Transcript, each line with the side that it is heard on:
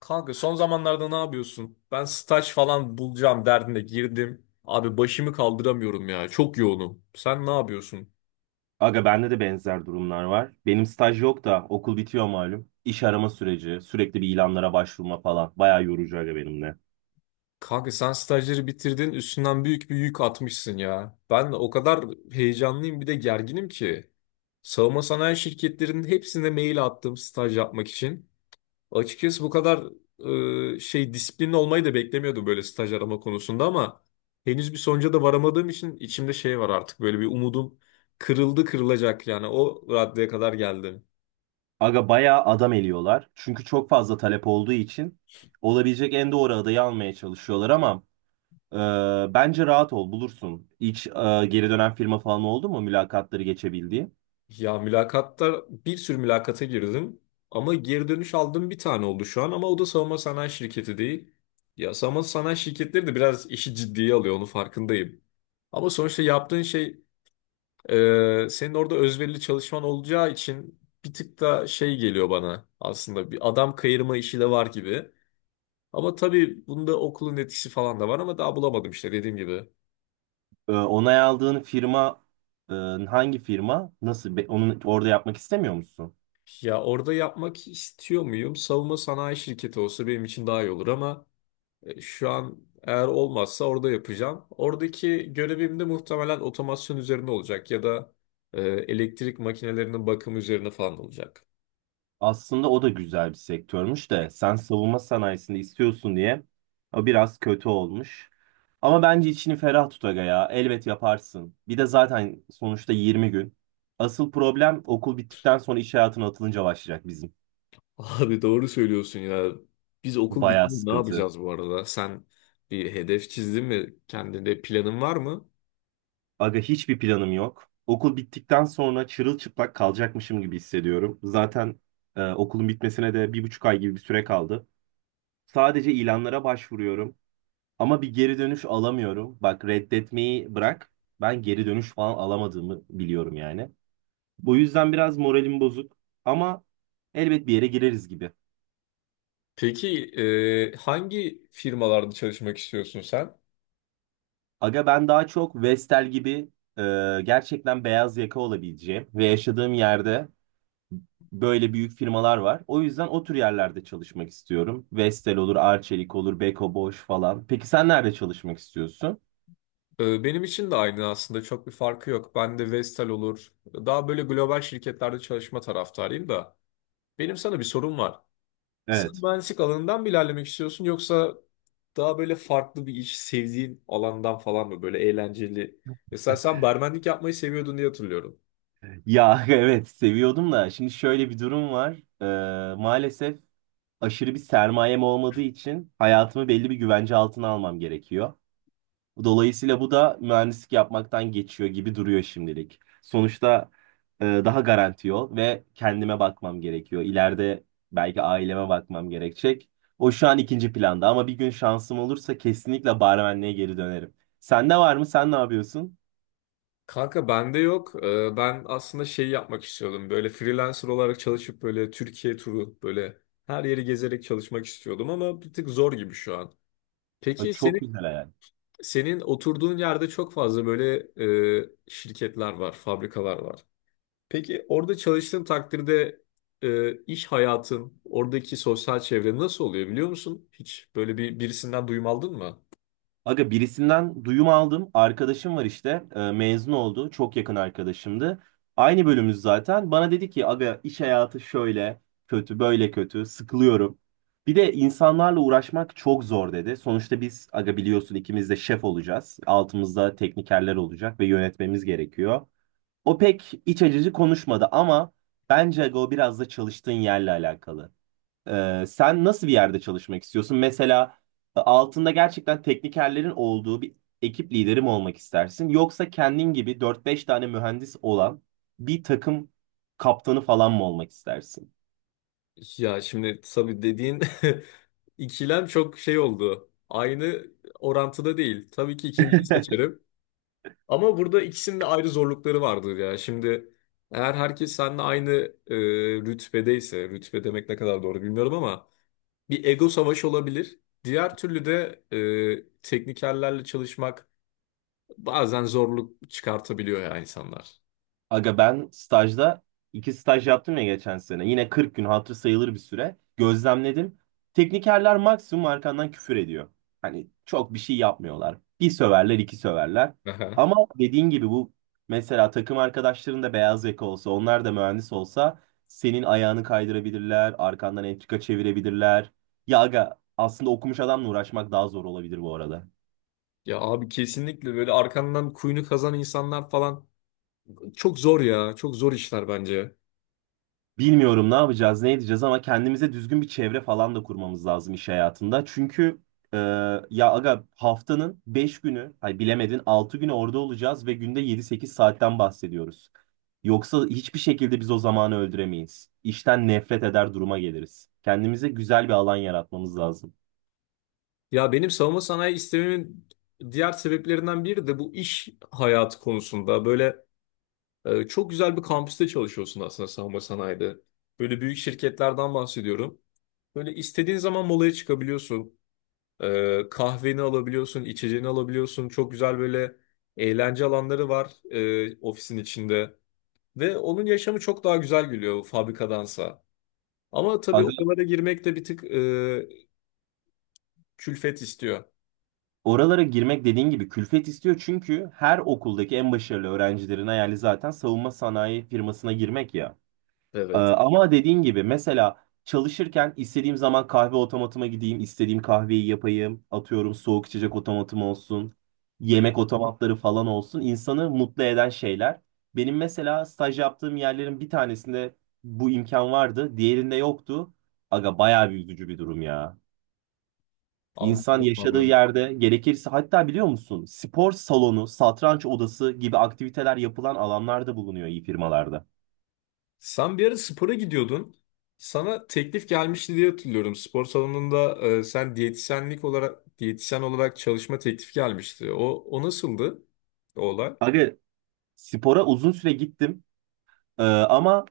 left: Kanka son zamanlarda ne yapıyorsun? Ben staj falan bulacağım derdine girdim. Abi başımı kaldıramıyorum ya. Çok yoğunum. Sen ne yapıyorsun?
right: Aga bende de benzer durumlar var. Benim staj yok da okul bitiyor malum. İş arama süreci, sürekli bir ilanlara başvurma falan. Bayağı yorucu aga benim de.
left: Kanka sen stajları bitirdin, üstünden büyük bir yük atmışsın ya. Ben o kadar heyecanlıyım bir de gerginim ki. Savunma sanayi şirketlerinin hepsine mail attım staj yapmak için. Açıkçası bu kadar disiplinli olmayı da beklemiyordum böyle staj arama konusunda, ama henüz bir sonuca da varamadığım için içimde şey var artık, böyle bir umudum kırıldı kırılacak yani, o raddeye kadar geldim.
right: Aga bayağı adam eliyorlar. Çünkü çok fazla talep olduğu için olabilecek en doğru adayı almaya çalışıyorlar ama bence rahat ol bulursun. Hiç geri dönen firma falan oldu mu mülakatları geçebildiği?
left: Ya mülakatta, bir sürü mülakata girdim ama geri dönüş aldığım bir tane oldu şu an, ama o da savunma sanayi şirketi değil. Ya savunma sanayi şirketleri de biraz işi ciddiye alıyor, onu farkındayım. Ama sonuçta yaptığın şey, senin orada özverili çalışman olacağı için bir tık da şey geliyor bana, aslında bir adam kayırma işi de var gibi. Ama tabii bunda okulun etkisi falan da var, ama daha bulamadım işte dediğim gibi.
right: Onay aldığın firma e, hangi firma? Nasıl? Onu orada yapmak istemiyor musun?
left: Ya orada yapmak istiyor muyum? Savunma sanayi şirketi olsa benim için daha iyi olur ama şu an eğer olmazsa orada yapacağım. Oradaki görevim de muhtemelen otomasyon üzerine olacak ya da elektrik makinelerinin bakımı üzerine falan olacak.
right: Aslında o da güzel bir sektörmüş de sen savunma sanayisini istiyorsun diye o biraz kötü olmuş. Ama bence içini ferah tut aga ya. Elbet yaparsın. Bir de zaten sonuçta 20 gün. Asıl problem okul bittikten sonra iş hayatına atılınca başlayacak bizim.
left: Abi doğru söylüyorsun ya. Biz okul
right: Bayağı
left: bitince ne
right: sıkıntı.
left: yapacağız bu arada? Sen bir hedef çizdin mi? Kendine planın var mı?
right: Aga hiçbir planım yok. Okul bittikten sonra çırılçıplak kalacakmışım gibi hissediyorum. Zaten okulun bitmesine de 1,5 ay gibi bir süre kaldı. Sadece ilanlara başvuruyorum. Ama bir geri dönüş alamıyorum. Bak reddetmeyi bırak. Ben geri dönüş falan alamadığımı biliyorum yani. Bu yüzden biraz moralim bozuk. Ama elbet bir yere gireriz gibi.
left: Peki hangi firmalarda çalışmak istiyorsun sen?
right: Aga ben daha çok Vestel gibi e, gerçekten beyaz yaka olabileceğim ve yaşadığım yerde böyle büyük firmalar var. O yüzden o tür yerlerde çalışmak istiyorum. Vestel olur, Arçelik olur, Beko Boş falan. Peki sen nerede çalışmak istiyorsun?
left: Benim için de aynı, aslında çok bir farkı yok. Ben de Vestel olur. Daha böyle global şirketlerde çalışma taraftarıyım da. Benim sana bir sorum var. Sen
right: Evet.
left: mühendislik alanından mı ilerlemek istiyorsun, yoksa daha böyle farklı bir iş, sevdiğin alandan falan mı, böyle eğlenceli? Mesela sen barmenlik yapmayı seviyordun diye hatırlıyorum.
right: Ya evet seviyordum da şimdi şöyle bir durum var. Maalesef aşırı bir sermayem olmadığı için hayatımı belli bir güvence altına almam gerekiyor. Dolayısıyla bu da mühendislik yapmaktan geçiyor gibi duruyor şimdilik. Sonuçta daha garanti yol ve kendime bakmam gerekiyor. İleride belki aileme bakmam gerekecek. O şu an ikinci planda ama bir gün şansım olursa kesinlikle barmenliğe geri dönerim. Sende var mı? Sen ne yapıyorsun?
left: Kanka bende yok. Ben aslında şey yapmak istiyordum. Böyle freelancer olarak çalışıp böyle Türkiye turu, böyle her yeri gezerek çalışmak istiyordum ama bir tık zor gibi şu an.
right: Ay,
left: Peki
right: çok
left: senin,
right: güzel hayal.
left: senin oturduğun yerde çok fazla böyle şirketler var, fabrikalar var. Peki orada çalıştığın takdirde iş hayatın, oradaki sosyal çevre nasıl oluyor biliyor musun? Hiç böyle birisinden duyum aldın mı?
right: Aga birisinden duyum aldım. Arkadaşım var işte. Mezun oldu. Çok yakın arkadaşımdı. Aynı bölümümüz zaten. Bana dedi ki aga iş hayatı şöyle kötü, böyle kötü. Sıkılıyorum. Bir de insanlarla uğraşmak çok zor dedi. Sonuçta biz aga biliyorsun ikimiz de şef olacağız. Altımızda teknikerler olacak ve yönetmemiz gerekiyor. O pek iç acıcı konuşmadı ama bence aga o biraz da çalıştığın yerle alakalı. Sen nasıl bir yerde çalışmak istiyorsun? Mesela altında gerçekten teknikerlerin olduğu bir ekip lideri mi olmak istersin? Yoksa kendin gibi dört beş tane mühendis olan bir takım kaptanı falan mı olmak istersin?
left: Ya şimdi tabii dediğin İkilem çok şey oldu. Aynı orantıda değil. Tabii ki ikinciyi seçerim. Ama burada ikisinin de ayrı zorlukları vardır ya. Şimdi eğer herkes seninle aynı e, rütbedeyse, rütbe demek ne kadar doğru bilmiyorum ama, bir ego savaşı olabilir. Diğer türlü de teknikerlerle çalışmak bazen zorluk çıkartabiliyor, ya insanlar.
right: Aga ben stajda iki staj yaptım ya geçen sene. Yine 40 gün hatır sayılır bir süre. Gözlemledim. Teknikerler maksimum arkandan küfür ediyor. Hani çok bir şey yapmıyorlar. Bir söverler, iki söverler.
left: Aha.
right: Ama dediğin gibi bu mesela takım arkadaşların da beyaz yaka olsa, onlar da mühendis olsa senin ayağını kaydırabilirler, arkandan entrika çevirebilirler. Ya aga aslında okumuş adamla uğraşmak daha zor olabilir bu arada.
left: Ya abi, kesinlikle böyle arkandan kuyunu kazan insanlar falan çok zor ya. Çok zor işler bence.
right: Bilmiyorum ne yapacağız, ne edeceğiz ama kendimize düzgün bir çevre falan da kurmamız lazım iş hayatında. Çünkü e, ya aga haftanın 5 günü, ay bilemedin 6 günü orada olacağız ve günde 7-8 saatten bahsediyoruz. Yoksa hiçbir şekilde biz o zamanı öldüremeyiz. İşten nefret eder duruma geliriz. Kendimize güzel bir alan yaratmamız lazım.
left: Ya benim savunma sanayi istememin diğer sebeplerinden biri de bu, iş hayatı konusunda. Böyle çok güzel bir kampüste çalışıyorsun aslında savunma sanayide. Böyle büyük şirketlerden bahsediyorum. Böyle istediğin zaman molaya çıkabiliyorsun. Kahveni alabiliyorsun, içeceğini alabiliyorsun. Çok güzel böyle eğlence alanları var ofisin içinde. Ve onun yaşamı çok daha güzel geliyor fabrikadansa. Ama tabii
right: Aga
left: oralara girmek de bir tık külfet istiyor.
right: oralara girmek dediğin gibi külfet istiyor çünkü her okuldaki en başarılı öğrencilerin hayali zaten savunma sanayi firmasına girmek ya.
left: Evet.
right: Ama dediğin gibi mesela çalışırken istediğim zaman kahve otomatıma gideyim, istediğim kahveyi yapayım. Atıyorum soğuk içecek otomatım olsun, yemek otomatları falan olsun. İnsanı mutlu eden şeyler. Benim mesela staj yaptığım yerlerin bir tanesinde bu imkan vardı, diğerinde yoktu. Aga bayağı bir üzücü bir durum ya. İnsan
left: Anladım
right: yaşadığı
left: abi.
right: yerde gerekirse hatta biliyor musun spor salonu, satranç odası gibi aktiviteler yapılan alanlarda bulunuyor iyi firmalarda.
left: Sen bir ara spora gidiyordun. Sana teklif gelmişti diye hatırlıyorum. Spor salonunda, sen diyetisyenlik olarak, diyetisyen olarak çalışma teklifi gelmişti. O nasıldı? O olay.
right: Aga spora uzun süre gittim. Ama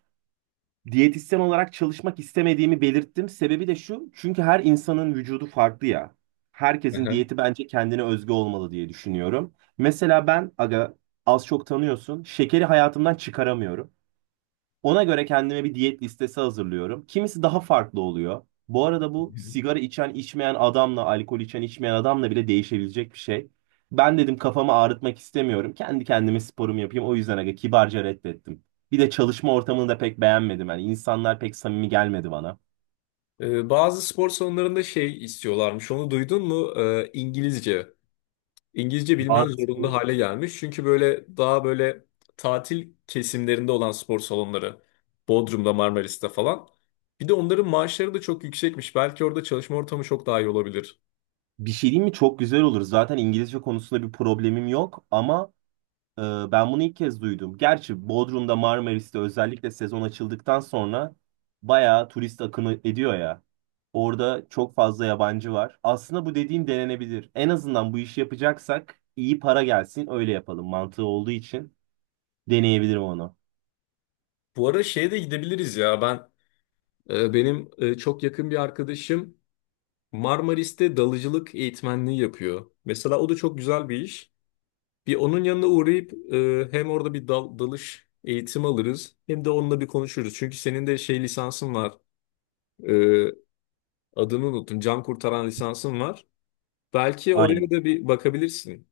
right: diyetisyen olarak çalışmak istemediğimi belirttim. Sebebi de şu, çünkü her insanın vücudu farklı ya. Herkesin
left: Aha.
right: diyeti bence kendine özgü olmalı diye düşünüyorum. Mesela ben aga az çok tanıyorsun, şekeri hayatımdan çıkaramıyorum. Ona göre kendime bir diyet listesi hazırlıyorum. Kimisi daha farklı oluyor. Bu arada bu sigara içen içmeyen adamla, alkol içen içmeyen adamla bile değişebilecek bir şey. Ben dedim kafamı ağrıtmak istemiyorum. Kendi kendime sporumu yapayım. O yüzden aga kibarca reddettim. Bir de çalışma ortamını da pek beğenmedim. Yani insanlar pek samimi gelmedi bana.
left: Bazı spor salonlarında şey istiyorlarmış. Onu duydun mu? İngilizce. İngilizce bilmen zorunda
right: Bazı-
left: hale gelmiş. Çünkü böyle daha böyle tatil kesimlerinde olan spor salonları. Bodrum'da, Marmaris'te falan. Bir de onların maaşları da çok yüksekmiş. Belki orada çalışma ortamı çok daha iyi olabilir.
right: Bir şey diyeyim mi? Çok güzel olur. Zaten İngilizce konusunda bir problemim yok ama Ee, Ben bunu ilk kez duydum. Gerçi Bodrum'da Marmaris'te özellikle sezon açıldıktan sonra bayağı turist akını ediyor ya. Orada çok fazla yabancı var. Aslında bu dediğin denenebilir. En azından bu işi yapacaksak iyi para gelsin öyle yapalım. Mantığı olduğu için deneyebilirim onu.
left: Bu arada şeye de gidebiliriz ya. Ben e, benim e, çok yakın bir arkadaşım Marmaris'te dalıcılık eğitmenliği yapıyor. Mesela o da çok güzel bir iş. Bir onun yanına uğrayıp hem orada bir dalış eğitimi alırız, hem de onunla bir konuşuruz. Çünkü senin de şey lisansın var. E, Adını unuttum. Can kurtaran lisansın var. Belki oraya
right: Aynen.
left: da bir bakabilirsin.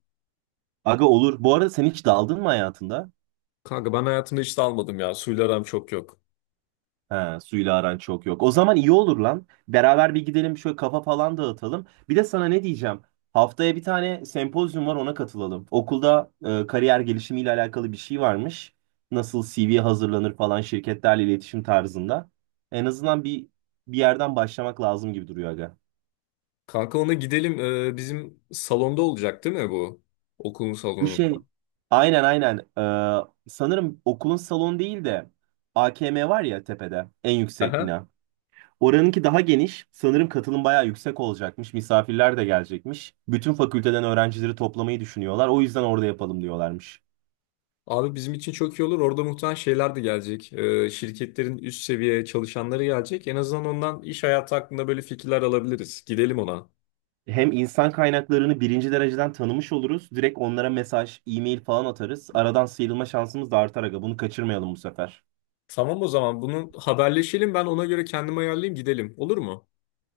right: Aga olur. Bu arada sen hiç daldın mı hayatında?
left: Kanka ben hayatımda hiç dalmadım ya. Suyla aram çok yok.
right: He, suyla aran çok yok. O zaman iyi olur lan. Beraber bir gidelim şöyle kafa falan dağıtalım. Bir de sana ne diyeceğim? Haftaya bir tane sempozyum var ona katılalım. Okulda kariyer gelişimiyle alakalı bir şey varmış. Nasıl CV hazırlanır falan şirketlerle iletişim tarzında. En azından bir yerden başlamak lazım gibi duruyor aga.
left: Kanka ona gidelim. Bizim salonda olacak değil mi bu? Okulun
right: Bu şey
left: salonunda.
right: aynen aynen. Sanırım okulun salonu değil de AKM var ya tepede en yüksek
left: Aha.
right: bina. Oranınki daha geniş. Sanırım katılım bayağı yüksek olacakmış. Misafirler de gelecekmiş. Bütün fakülteden öğrencileri toplamayı düşünüyorlar. O yüzden orada yapalım diyorlarmış.
left: Abi bizim için çok iyi olur. Orada muhtemelen şeyler de gelecek. Şirketlerin üst seviye çalışanları gelecek. En azından ondan iş hayatı hakkında böyle fikirler alabiliriz. Gidelim ona.
right: Hem insan kaynaklarını birinci dereceden tanımış oluruz. Direkt onlara mesaj, e-mail falan atarız. Aradan sıyrılma şansımız da artar aga. Bunu kaçırmayalım bu sefer.
left: Tamam, o zaman bunu haberleşelim. Ben ona göre kendimi ayarlayayım, gidelim. Olur mu?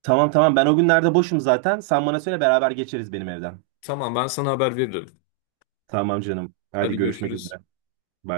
right: Tamam tamam ben o günlerde boşum zaten. Sen bana söyle beraber geçeriz benim evden.
left: Tamam, ben sana haber veririm.
right: Tamam canım. Hadi
left: Hadi
right: görüşmek üzere.
left: görüşürüz.
right: Bay bay.